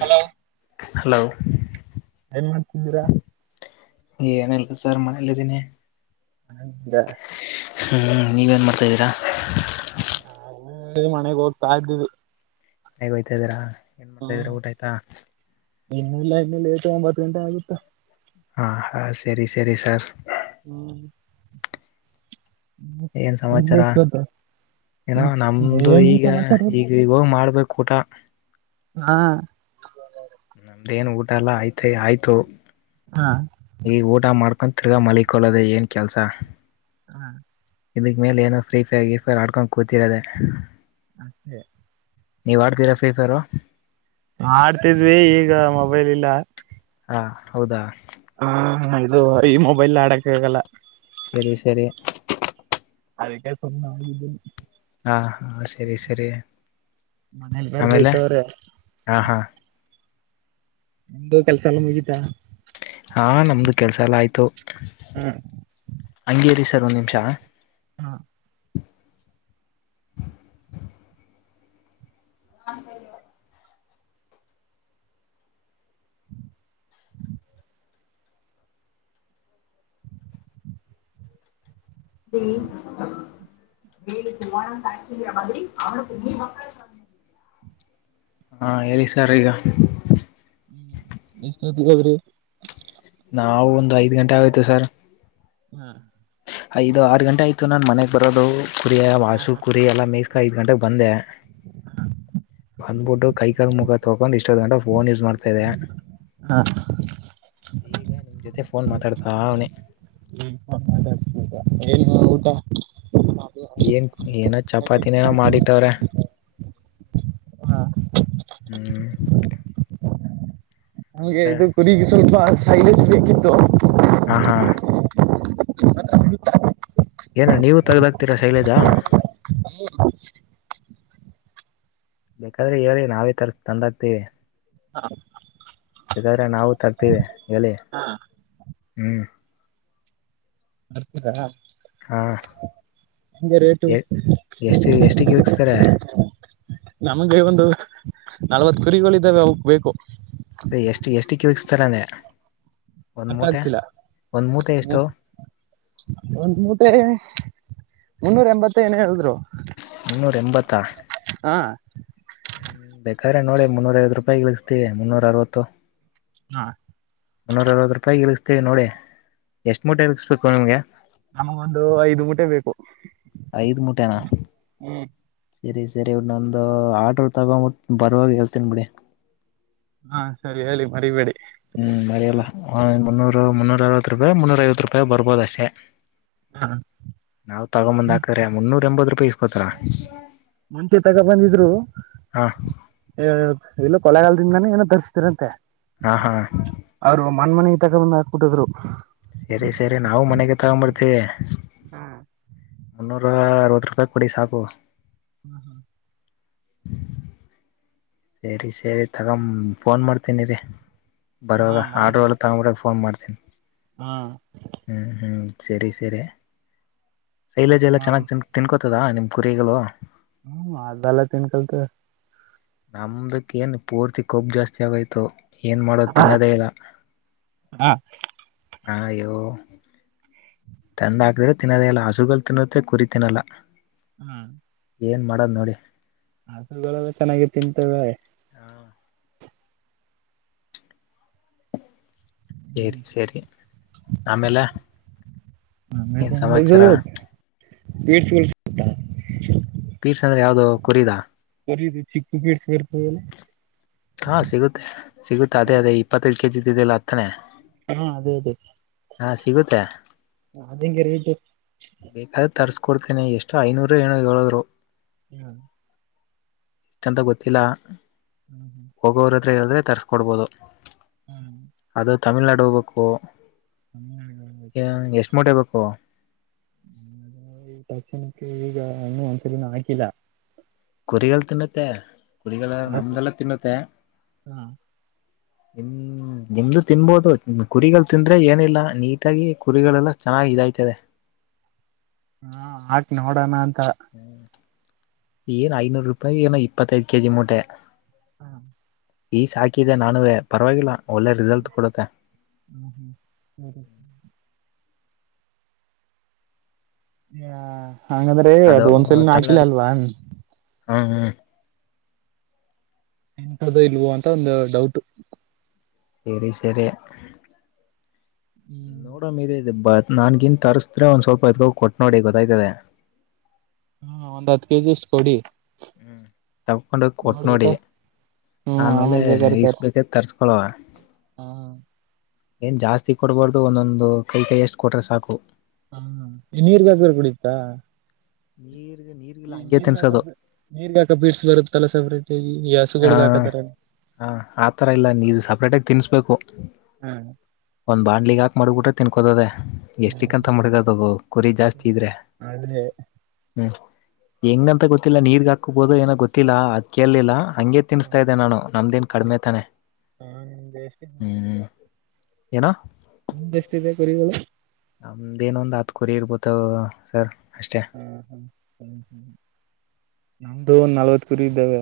Hello hello ಏನ್ ಮಾಡ್ತಿದ್ದೀರಾ ಏನಲ್ಲ ಸರ್ ಮನಲ್ಲಿದನೇ ಮನೇಲ್ ಇದ್ದೀರಾ ಹಞ ನೀವೇನು ಮಾಡ್ತಾಇದ್ದೀರಾ ನ ಮನೆಗ್ ಹೋಗ್ತಾ ಇದ್ದು ಮನೆಗೆ ಹೋಯ್ತದೀರಾ ಏನು ಮಾಡ್ತಾಯಿದ್ರ ಊಟ ಆಯ್ತಾ ಇನ್ನಲ್ಲ ಇನ್ನ ಲೇಟ್ ಒಂಬತ್ತು ಗಂಟೆ ಆಗುತ್ತಾ ಹಾ ಹಾ ಸರಿ ಸರಿ ಸರ್ ಹ್ಮ್ ಏನ್ ಸಮಾಚಾರ ನಿಮ್ದೆಷ್ಟು ಗೊತ್ತು ಏನೋ ನಮ್ದು ಏನು ಈಗ ಸಮಾಚಾರ ಇಲ್ಲ ಈಗ ಈಗ ಹೋಗಿ ಮಾಡ್ಬೇಕು ಊಟ ಹಾ ನಮ್ದೇಏನ್ ಊಟ ಎಲ್ಲ ಆಯ್ತ ಆಯ್ತು ಹಾ ಈಗ ಊಟ ಮಾಡ್ಕ ಹಗ ಮಲಿಕೊಳ್ಳದೆ ಏನ್ ಕೆಲಸ ಹ್ಮ ಇದಕ್ಕೆ ಮೇಲೆ ಏನೋ ಫ್ರೀ ಫೈರ್ ಗಿ ಫೈರ್ ಆಡ್ಕೊಂಡುೂತಿರೋದೆ ಅಷ್ಟೇ ನೀವ್ ಆಡ್ತರಾ ಫ್ರೀಕರ ಆಡ್ತಿದ್ವಿ ಈಗ ಮೊಬೈಲ್ ಇಲ್ಲ ಹಾ ಹೌದಾ ಹಾ ಇದು ಈ ಮೊಬೈಲ್ ಆಡಕ್ ಆಗಲ್ಲ ಸರಿ ಸರಿ ಅದಕ್ಕೆ ಸುಮ್ನೆ ಮಲಗಿದ್ದೀನಿ ಹಾ ಹಾ ಸರಿ ಸರಿ ಮನೇಲಿ ಬೇರೆ ಆಮೇಲೆ ಬೈತವ್ರೆ ಹಾ ಹಾ ನಿಮ್ದು ಕೆಲಸ ಎಲ್ಲ ಮುಗಿತಾ ಹಾ ನಮ್ದು ಕೆಲ್ಸ ಎಲ್ಲ ಆಯ್ತು ಹಾ ಹಂಗೀ ಸರ್ ಒಂದು ನಿಮಿಷ ಹಾ ನನ್ ಸರಿ [inaudible] ಹಾ ಹೇಳಲ್ಲಿ ಸರ್ ಈಗ [inaudible] ಎಷ್ಟೊತ್ಗ್ ಹೋಗ್ರಿ ರೀ ನಾವು ಒಂದು ಐದು ಗಂಟೆ ಆಯಿತು ಸರ್ ಹ್ಮ್ ಐದು ಆರು ಗಂಟೆ ಆಯಿತು ನಾನು ಮನೆಗೆ ಬರೋದು ಕುರಿಯ ಮಾಸು ಕುರಿ ಎಲ್ಲ ಮಿಕ್ಸ್ ಐದ್ ಗಂಟೆಗೆ ಬಂದೆ ಬಂದ್ಬಿಟ್ಟು ಕೈಕಾಲ್ ಮುಖ ತಕೊಂಡು ಇಷ್ಟೊ್ ಗಂಟ ಫೋನ್ ಯೂಸ್ ಮಾಡ್ತಾ ಇದೆ ಹಾ ಈಗ ನಿಮ್ ಜೊತೆ ಫೋನ್ ಮಾತಾಡ್ತಾ ಅವನೇ. [unintelligible] ಏನ್ ಹ್ಮ್ ಊಟ ಏನ್ ಏನ ಚಪಾತಿನೇನ ಮಾಡಿಟ್ಟವ್ರೆ ಹಾ ಹ್ಮ್. ನಮ್ಗೆ ಆಮೇಲೆ ಇದು ಕುರಿಗ ಸ್ವಲ್ಪ ಸೈಲೆನ್ಸ್ ಬೇಕಿತ್ತು ಹಾ ಹಾ ಏನ ನೀವು ತಗದಾತ್ರೀರಾ ಶೈಲಜಾ. [unintelligible] ಬೇಕಾದ್ರೆ ಹೇಳಿ ನಾವೇ ತರಸಿ ತಂದಾಗತೇವಿ. ಹ ಇದಾದ್ರೆ ನಾವು ತರ್ತೀವಿ. ಎಲಿ ಹ್ಮ್ ಬರ್ತೀರಾ ಹಾ ಹಂಗೆ ರೇಟು ಎ ಎಷ್ಟು ಎಷ್ಟಕ್ಕೆ ಇಲ್ಸ್ತಾರೆ ನಮಗೆ ಒಂದು ನಲವತ್ತ ಕುರಿಗಳು ಇದ್ದಾವೆ ಅವಕ್ ಬೇಕು. ಎಷ್ಟು ಎಷ್ಟ [unintelligible] ತರಾನೇ. ಅರ್ಥ ಆಗ್ತಿಲ್ಲ ಎಷ್ಟು ಒಂದು ಮೂಟೆ ಮುನ್ನೂರಎಂಬತ್ತ ಏನ್ ಹೇಳಿದ್ರು. ಮುನ್ನೂರಎಂಬತ್ತಾ. ಹಾಂ ಹ್ಮ್ ಬೇಕಾರೆ ನೋಡಿ ಮುನ್ನೂರ ಐವತ್ತು ರೂಪಾಯಿಗ ಇಳಸ್ತೀವಿ ಮುನ್ನೂರ ಅರವತ್ತು. ಹಾ ಮುನ್ನೂರ ಅರವತ್ತು ರೂಪಾಯಿಗೆ ಇಳಸ್ತೀವಿ ನೋಡಿ ಎಷ್ಟು ಮೂಟೆ ಇಸ್ಸ್ಬೇಕು ನಿಮ್ಗೆ. ನಮಗೊಂದು ಐದು ಮೂಟೆ ಬೇಕು ಐದು ಮೂಟೆನಾ ಹ್ಞೂ ಸರಿ ಸರಿ ನಂದು ಆರ್ಡರ್ ತೊಗೊಂಡ ಬರುವಾಗ ಹೇಳ್ತೀನ್ ಬಿಡಿ. ಹಾ ಸರಿ ಹೇಳಿ ಮರಿಬೇಡಿ. ಹ್ಮ್ ಮರಿಯಲ್ಲ ಮುನ್ನೂರು ಮುನ್ನೂರ ಅರವತ್ತ ರೂಪಾಯಿ. ಮುನ್ನೂರ ಐವತ್ತು ರೂಪಾಯಿ ಬರ್ಬೋದ ಅಷ್ಟೇ. ಹಾಂ ನಾವು ಹ್ಮ್. ತಗೊಂಬಂದಾಕ್ರೆ ಮುನ್ನೂರ. ಎಂಬ ರೂಪಾಯಿ ಇಸ್ಕಾ ಮುಂಚೆ ತೇಗ ಬಂದಿದ್ರು ಹಾ ಇಲ್ಲಪ್ಪಾ. ಕೊಳಗಾಲದಿಂದನೇ ಏನೋ ತರಿಸ್ತೀರಂತೆ. ಹಾ ಹಾ ಅವರು ಮನ್ ಮನೆ. ತಗೊಂಡ್ ಬಂದ್ ಹಾಕಿಟ್ಟಿದ್ರು ಸರಿ ಸರಿ ನಾವು ಮನೆಗೆ ತಗೊಂಡ್ ಬರ್ತೀವಿ [unintelligible] ಮುನ್ನೂರ ಅರವತ್ತು ರೂಪಾಯಿ ಕೊಡಿ ಸಾಕು [unintelligible] [unintelligible] ಸರಿ ಸರಿ ತಗೊ ಫೋನ್ ಮಾಡ್ತೇನಿರಿ ಬರುವವಾಗ ಆಟೋ ಎಳತಗೊ ಫೋನ್ ಮಾಡ [unintelligible] ಹಾ ಸರಿ ಸರಿ ಶೈಲಜ್ ಎಲ್ಲ ಮಾಡಿ ಚೆನ್ನಾಗಿ ತಿನ್ಕೋತದ ನಿಮ ಕುರಿಗಳೋ ಹ್ಮ ಅದ ಎಲ್ಲಾ ತಿನ್ಕೋಟವೇ ನಮ್ದಕ್ ಏನ್ ಪೂರ್ತಿ ಕೊಬ್ಬು ಜಾಸ್ತಿ ಆಗೋಯ್ತು ಏನ್ ಮಾಡೋ ತಿನ್ನೋದೇ ಇಲ್ಲ ಹಾಂ ಆಯ್ಯೋ ತಂದ ಹಾಕಿದ್ರೆ ತಿನ್ನದೇಲ್ಲ ಹಸುಗಳು ತಿನ್ನುತ್ತೆ ಕುರಿ ತಿನ್ನಲ್ಲ ಹ್ಮ್ ಏನ್ ಮಾಡೋದ್ ನೋಡಿ ಆಕಳು ಗಳೆಲಾ ಚೆನ್ನಾಗಿ ತಿಂತವೆ ಹ ಸರಿ ಸರಿ ಆಮೇಲೆ ಏನ್ ಆಮೇಲೆ ಇದು ಸಮಾಚಾರ ಗಳು ಸಿಗುತ್ತಾ ಪೀಸ್ ಅಂದ್ರೆ ಯಾವ್ದ ಕುರೀದಾ ಕುರಿದು ಚಿಕ್ ಪೀಸ್ ಬರ್ತದ ಹಾ ಸಿಗುತ್ತೆ ಸಿಗುತ್ತೆ ಅದೇ ಅದೇ ಇಪ್ಪತ್ತೈದು ಕೆಜಿ ಇದೆಯಲ್ಲ ಆದ ತಾನೇ ಹಾ ಅದೇ ಅದೇ ಹಾ ಸಿಗುತ್ತೆ ಹ ಅದೆಂಗೆ ರೇಟು ಕೊಡ್ತೇನೆ ಎಷ್ಟು ಐನೂರು ಏನೋ ಹೇಳಿದ್ರು ಹ್ಮ್ ಎಷ್ಟೆಂತ ಗೊತ್ತಿಲ್ಲ ಹೋಗೋರ [unintelligible] ಹತ್ರ ಹೇಳಿದ್ರೆ ತರಿಸ್ಕೊಡ್ಬೋದು ಅದು ತಮಿಳ್ನಾಡು ಹೋಗ್ಬೇಕು ಹ ಹ್ಮ್ ಎಷ್ಟ ಮೂಟೆ ಬೇಕು [unintelligible] ಕುರಿಗಳು ತಿನ್ನತ್ತೆ ಕುರಿಗಳ ಹಾಕು ನಮ್ದಲ್ಲ ತಿನ್ನುತ್ತೆ ಹಾ ನಿಮ ನಿಮ್ದು ತಿನ್ಬೋದು ಕುರಿಗಳು ತಿಂದ್ರೆ ಏನಿಲ್ಲ ನೀಟಾಗಿ ಕುರಿಗಳೆಲ್ಲ ಚೆನ್ನಾಗಿ ಇದಾಯ್ತದೆ ಹಾಕಿ ನೋಡೋಣ ಅಂತ [unintelligible] ಏನು ಐನೂರು ರೂಪಾಯ ಏನೋ ಇಪ್ಪತ್ತೈ ಐದು ಕೆ ಜಿ ಮೂಟೆ [unintelligible] ಈಸಿ ಹಾಕಿದೆ ನಾನುವೇ ಪರವಾಗಿಲ್ಲ ಒಳ್ಳೆ ರಿಸಲ್ಟ್ ಕೊಡುತ್ತೆ ಹ್ಮ್ ಹಾ ಹಂಗಂದ್ರೆ ಅದ ಒಂದ್ಸಲನ ಹಾಕಿಲ್ಲ ಅಲ್ವಾ ಹ್ಮ ಹ್ಮ್ ಎಂತದ್ದು ಇಲ್ವೋ ಅಂತ ಒಂದು ಡೌಟ್ ಸರಿ ಸರಿ [unintelligible] ನಾನ್ಗಿನ್ನೂ ತರ್ಸಿದ್ರೆ ಒಂದ್ ಸ್ವಲ್ಪ ಎತುಕೊಂಡು ಹೋಗಿ ಕೊಟ್ ನೋಡಿ ಗೊತ್ತಾಯ್ತದೆ ಹ್ಮ ಒಂದ್ ಹತ್ತು ಕೆಜಿ ಇಷ್ಟು ಕೊಡಿ ಹ್ಮ್ ತಪ್ಕೊಂಡ ಹೋಗಿ ಕೊಟ್ ನೋಡಿ ನೋಡ್ಬಿಟ್ಟು ಹ್ಮ್ ಆಮೇಲೆ ಆಮೇಲ್ ಬೇಕಾರೆ ತೋರ್ಸಿ ಇಸ್ಬೇಕೇ ತರ್ಸ್ಕ ಹಲೋ ಹಾ ಹಾ ಏನ್ ಜಾಸ್ತಿ ಕೊಡ್ಬಾರ್ದು ಒಂದೊಂದು ಕೈ ಕೈ ಎಷ್ಟು ಕೊಟ್ರೆ ಸಾಕು ಹ್ಮ ನೀರಿಗೆ ಹಾಕಿದ್ರೆ ಕುಡಿಯುತ [unintelligible] ಈ ಹಂಗೆ ತಿನ್ಸೋದು ನೀರಿಗೆ ನೀರಿಗೆ ಹಾಕೋ ಬೀಟ್ಸ್ ಬರುತಲ್ಲ [unintelligible] ಹ ಹ ಆತರ ಇಲ್ಲ ನೀದು ಸಪ್ರೇಟಗಿ ತಿನಿಸಬೇಕು ಹಾ ಒಂದ್ ಬಾಣ್ಲಿಗ್ ಹಾಕ್ ಮಾಡಗಿಬಿಟ್ಟರೆ ತಿನ್ನಕೋದೆ ಎಷ್ಟಕ್ಕಂತ ಮಡಗದ ಕುರಿ ಜಾಸ್ತಿ ಇದ್ರೆ ಅದೇ ಹ್ಮ್ ಹೆಂಗಂತ ಗೊತ್ತಿಲ್ಲ ನೀರಿಗೆ ಹಾಕಬೋದು ಏನ ಗೊತ್ತಿಲ್ಲಾ ಅದ್ ಕೇೇಳಲಿಲ್ಲ ಹಂಗಗೆ ತಿನ್ನಿಸತಾ ಇದ್ದೆ ನಾನು ನಮ್ದೇನ್ ಕಡಿಮೆ ತಾನೆ ನಿಮ್ದ ಎಷ್ಟ ಹ್ಮ್ ಏನು ನಿಂದು ಎಷ್ಟಿದೆ ಕುರಿಗಳು ನಮ್ದ ಏನು ಒಂದು ಹತ್ತು ಕುರಿ ಇರ್ಬೋದು ಸರ್ ಅಷ್ಟೇ [unintelligible] ನಮ್ದು ಒಂದು ನಲ್ವತು ಕುರಿಇದಾವೆ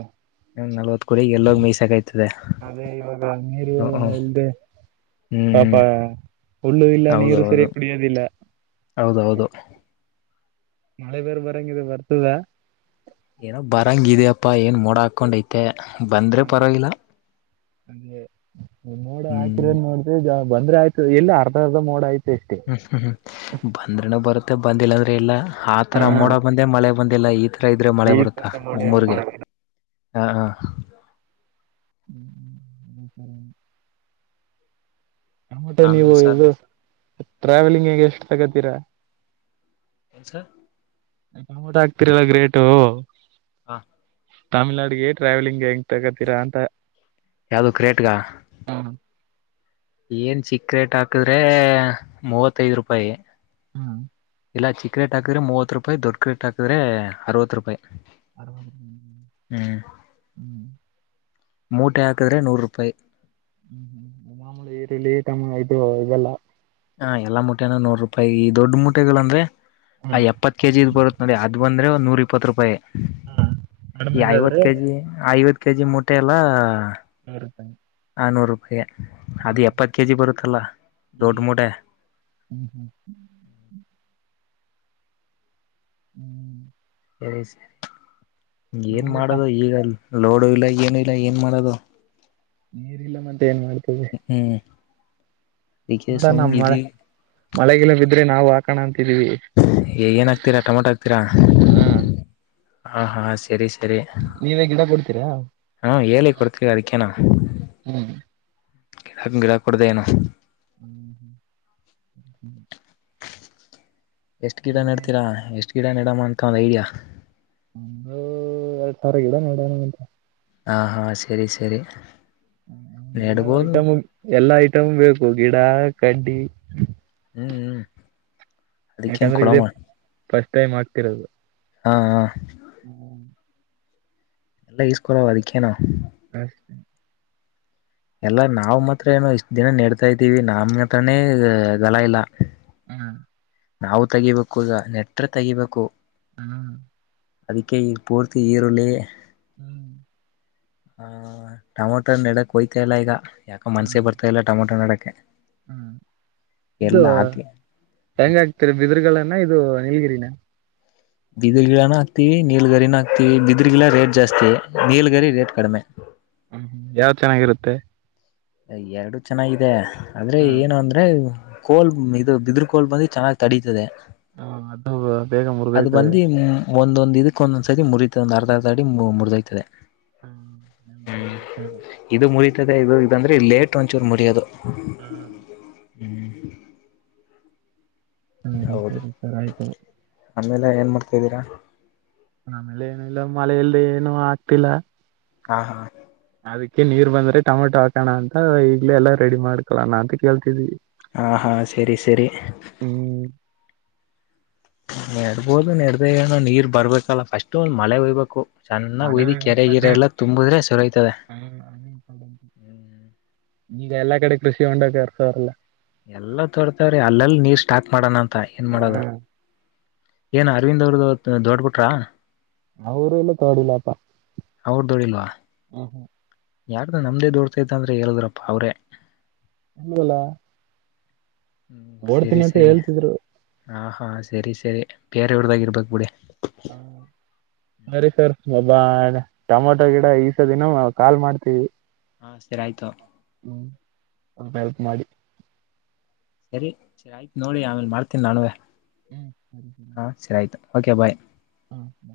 ನಲ್ವತ್ ಕುರಿ ಎಲ್ಲೋಗ್ ಮೀಸಾಕಾಯ್ತದೆ ಅದೇ ಇವಾಗ ನೀರುಲ್ಲ ಹ್ಮ್ ಇಲ್ಲದೆ ಪಾಪ ಹ್ಮ್ ಹುಲ್ಲು ಇಲ್ಲ ನೀರು ಸರಿ ಹೌದೌದು ಕುಡಿಯೋದಿಲ್ಲ ಹೌದೌದು ಮಳೆ ಬೇರ್ ಬರಂಗಿದೆ ಬರ್ತದ ಏನೋ ಬರಂಗಿದ್ಯಪ್ಪಾ ಏನ್ ಮೋಡ ಹಾಕೊಂಡ್ ಐತೆ ಹಾ ಅದೇ ನೀ ನೋಡ ಹ್ಮ್ ಹಾಕಿರೋದು ನೋಡತವಿ ಜಾ ಬಂದ್ರೆಯ್ತು ಎಲ್ಲಿ ಅರ್ಧ ಅರ್ಧ ಮೋಡ ಆಯತು ಹ್ಮ್ ಹ್ಮ್ ಹ್ಮ್ ಬಧ್ರನ ಬರ್ತ್ ಇ ಬಂದಿಲ್ಲ ಅಂದ್ರೆ ಎಲ್ಲ ಆತರ ಮೋಡ ಬಂದೆ ಮಳೆ ಬಂದಿಲ್ಲಲ್ಲ ಈದ್ ತ್ರ ಇದ್ರೆ ಈ ಮಳೆ ಬರುತ್ತಾ ತರ ಮೋಡಿಯಲ್ಲಿ ನಮ್ಮೂಗೆ ಮಾಡಕಿನ ಹಾ ಹಾ ಹ್ಮ್ ಹ್ಮ್ ಸರಿ ಆಮಟ ನೀವು ಆಮೇಲ್ ಸರ್ ಇದು ಟ್ರಾವೆಲಿಂಗ್ ಹಗೆ ಎಷ್ಟು ತಗತಿ ತಿರ ಹಸ ಟಮೋಟ ಹಕ್ತಿರಲ್ಲ ಗ್ರೇಟು ಹಾ ತಮಿಳ್ನಾಡಗೆ ಟ್ರಾವೆಲಿಂಗ್ಗೆ ತಗತೀರಾ ಅಂತ ಯಾವ್ದು ಕ್ರೇಟ್ಗ ಹ್ಮ ಏನ್ ಚಿಕ್ರೆಟ್ ಹಾಕಿದ್ರೆ ಮೂವತ್ತೈದ್ ರೂಪಾಯಿ ಹ್ಮ್ ಇಲ್ಲ ಚಿಕ್ ರೇ ಹಾಕ್ರೆ ಮೂವತ್ತು ರೂಪಾಯಿ ದೊಡ್ಡು ರೇಟ್ ಹಾಕಿದೆ ಅರವತ್ತು ರೂಪಾಯಿ ಆ ಹ್ಮ ಹ್ಮ್ ಹ್ಮ್ ಮೂಟೆ ಹಾಕಿದ್ರೆ ನೂರು ರೂಪಾಯಿ ಹ್ಮ್ ಹ್ಮ್ ಮಾಮೂಲಿ ಈರುಳ್ಳಿಟಮ್ಮ ಇದು ಇದೆಲ್ಲಾ ಹಾ ಎಲ್ಲಾ ಮುಟೆನ ನೂರ್ ರೂಪಾಯಿ ಈ ದೊಡ್ ಮುಟೆಗಳ ಅಂದ್ರೆ ಆ ಹ್ಮ್ ಎಪ್ಪತ್ ಕೆ ಜಿ್ ಬರುತ್ ನೋಡಿ ಅದ್ ಬಂದ ಅಂದೆ ಒ ನೂ ಇಪ್ಪ ರೂಪಾಯಿ ಈ ಐವತ್ತು ಕಡಿಮೆದಾದ್ರೆ ಕೆಜಿ ಐವತ್ತು ಕೆ ಜಿ ಮುಟ್ಟೆ ಎಲ್ಲ ಇರುತ ಅನ್ನೂರು ರೂಪಾಯಾ ಅದು ಎಪ್ಪತ್ತು ಕೆ ಜಿ ಬರುತ್ತಲ್ಲ ದೊಡ್ಡ ಹ್ಮ್ ಹ್ಮ್ ಹ್ಮ್ ಸರಿ ಸರಿ ಏನ್ ನಮಗೂಟ ಮಾಡದು ಈಗಲ್ ಲೋಡು ಇಲ್ಲ ಏನು ಇಲ್ಲ ಏನ್ ಮಾಡೋದು ನೀರಿ ಇಲ್ಲ ಮ ಏನ್ ಮಾಡ್ತದೆ ಹ್ಮ್ ಅದಕ್ಕೆ ನೋಡೋಣ ಸುಮ್ಗ ಮಳೆ ಇದಿ [inaudible] ಮಳೆಗಿಳೆ ಬಿದ್ರೆ ನಾವು ಆ ಕಣ ಏನಾಕ್ತೀರಾ ಟೊಮಟೊ ಹಕ್ತೀರಾ ಹ ಹ ಹಾ ಸರಿ ಸರಿ ನೀವೇ ಗಿಡ ಕೊಡ್ತೀರಾ ಹಾ ಹೇಳಿ ಕೊಡ್ತೀವಿ ಅದಕ್ಕೇನಾ ಹ್ಮ್ ಗಿಡಾ ಗಿಡಾ ಕೊಡ್ದ ಏನ ಹ್ಮ್ ಹ್ಮ್ ಹ್ಮ್ ಎಷ್ಟು ಗಿಡ ನಡ್ತೀರಾ ಎಷ್ಟ ಇಡನ್ ಇಡಮ ಅಂತ ಒಂದು ಐಡಿಯ ಓ ಎರಡು ತರ ಗಿಡ ನೆಡುವ ಅಂತ ಹಾ ಹಾ ಸರಿ ಸರಿ ಎಲ್ಲ ನೆಡ್ಬೋದು ಐಟಮ್ ಎಲ್ಲಾ ಐಟಮ್ ಬೇಕು ಗಿಡ ಕಡ್ಡಿ ಹ್ಮಞ್ಮ ಯಾಕಂದ್ರೆ ಇದೇ ಫಸ್ಟ್ ಟೈಮ್ ಆಗ್ತಿರೋದು ಹಾ ಹಾ ಹ್ಮ್ ಎಲ್ಲ ಯೂಸ್ಕಳಲ್ಲ ಅದಕ್ಕೆನಾವು ಪಸ್ಟ್ ಎಲ್ಲ ನಾವು ಮಾತ್ರ ಏನೋ ಇಷ್ಟ್ ದಿನ ನಡ್ತಾ ಇದ್ದೀವಿ ನಮ್ ಮಾತ್ರಾನೇ ಗಲ ಇಲ್ಲ ಹ್ಮ ನಾವು ತೆಗಿಬೇಕು ಈಗ ನೆಟ್ರ ತೆಗಿಬೇಕು ಹ್ಮ್ ಅದಕ್ಕೆ ಈ ಪೋರ್ತಿ ಈರುಳ್ಳಿ ಹ್ಮ್ ಹ ಟಮಾಟ ನೆಡಕ್ ಹೋಯ್ತಾ ಇಲ್ಲ ಈಗ ಯಾಕೋ ಮನಸೆ ಬರ್ತಇಲ್ಲ ಟಮಟೋ ನೆಡಕ್ ಓಕೆ ಹ್ಮ್ ಇದು ಹೆಂಗ ಆಗ್ತರಿ ಬಿದರ್ಗಗಳನ ಇದು ನೀಲ್ಗಿರಿನ ಬಿದರು ಗಿಡಾನ ಹಾಕ್ತಿವಿ ನೀಲ್ಗಾರಿನ ಹಾಕ್ತೀವಿ ಬಿದ್ರ ಗಿಡಾ ರೇಟ್ ಜಾಸ್ತಿ ನೀಲಗರಿ ರೇಟ್ ಕಡಿಮೆ ಯಾವ ಚೆನ್ನಾಗಿರುತ್ತೆ ಎರಡು ಚೆನ್ನಾಗಿದೆ ಅಂದ್ರೆ ಏನ ಅಂದ್ರೆ ಕೋಲ್ ಇ ಬಿದ್ರ ಕೋಲ್ ಬಂದು ಚೆನ್ನಾಗ್ ತಡತದೆ ಹಾ ಅದು ಬೇಗ ಮುರುಗೈತದೆ ಬಂದು ಒಂದೊಂದ್ ಇದಕ್ಕ ಒಂದೊಂದ್ ಸರಿ ಮುರತದ ಒಂದು ಅರ್ಧ ಅರ್ಧ ಅಡಿ ಮುರಿದಯ್ತದೆ ಹ್ಮ್ ಇದು ಮುರಿ ಇ ಇದು ಇದಂದ್ರೆ ಲೇಟ್ ಒಂಚೂರು ಮುಡರಿಯೋದು [unintelligible] ಹ್ಮ್ ಹೌದು [unintelligible] ಆಯ್ತು ಆಮೇಲೆ ಏನು ಮಾಡ್ತಾದ್ದೀರಾ ಆಮೇಲೆ ಏನ ಇಲ್ಲ ಮಳೆಯಲ್ಲಿ ಏನು ಆಗ್ತಿಲ್ಲಾ ಹಾ ಹಾ ಅದಕ್ಕೆ ನೀರ್ ಬಂದ್ರೆಟಮೆಟೊ ಹಾಕೋಣ ಅಂತ ಈಗ್ಲೇ ಎಲ್ಲಾ ರೆಡಿ ಮಾಡ್ಕೊಳ ನಾ ಅಂತ ಕೇಳ್ತಿದ್ವಿ ಹಾ ಹಾ ಸರಿ ಸರಿ ಹ್ಮ್ ನೆಡ್ಬೋದು ನೆಡ್ದ ಏನೋ ನೀರ್ ಬರ್ಬೇಕಲ್ಲ ಫಸ್ಟ್ ಒಂದು ಮಳೆ ಹೊಯ್ಬೇಕು ಚೆನ್ನಾಗ ಮಳೆ ಉಯ್ದಿ ಹೋಗ್ಬೇಕು ಕೆರೆಗಿರೆ ಅದೇ ಎಲ್ಲ ತುಂಬುದ್ರೆ ಸರಿಹೊಯ್ತದೆ ಹ್ಮ್ ಹ್ಮ್ ಈಗ ಎಲ್ಲಾ ಕಡೆ ಕೃಷಿ ಹೊಂಡ ಅರ್ಸವ್ರಲ್ಲ ಎಲ್ಲ ತೋರ್ತೇವ್ರೀ ಅಲ್ಲೆಲ್ಲಿ ನೀರ ಸ್ಟಾಕ್ ಮಾಡೋಣಂತ ಮತ್ತ ಏನ್ ಹಾ ಮಾಡೋದ ಏನ್ ಅರವಿಂದ್ ಅವದ್ದ ದೊಡ್ಡ [unintelligible] ಅವ ಊರು ಇಲ್ಲ ತೋಡಿಲಪ್ಪ ಅವ್ರ ದೊಡಿಲ್ವಾ ಹ ಹ್ಮ ಯಾರ್ದು ನಮ್ದ ದೋಡ್ತದ ಅಂದ್ರೆ ಹೇಳುದ್ರಪ್ಪ ಅವ್ರೆ [unintelligible] ಹ್ಮ್ ಸರಿ ಓಡ್ತೀನಿ ಅಂತ ಸರಿ ಹೇಳ್ತಿದ್ರು. ಹಾ ಹಾಂ ಸರಿ ಸರಿ ಬೇರೆವ್ರ್ದಾಗಿರ್ಬೇಕ ಬಿಡಿ ಅರಿ ಸರ್ ಒಬ್ಬಾ ಟೊಮಾಟೊ ಗಿಡ ಈಸ ದಿನ ಕಾಲ್ ಮಾಡ್ತೀವಿ ಹಾ ಸರಿ ಆಯ್ತು ಹ್ಮ್ ಸ್ವಲ್ಪ ಹೆಲ್ಪ್ ಮಾಡಿ ಸರಿ ಸರಿ ಆಯ್ತು ನೋಡಿ ಆಮೇಲೆ ಮಾಡ್ತೀನಿ ನಾನುವೇ [unintelligible] ಓಕೆ ಬಾಯ್ ಹ್ಮ್ ಹ್ಮ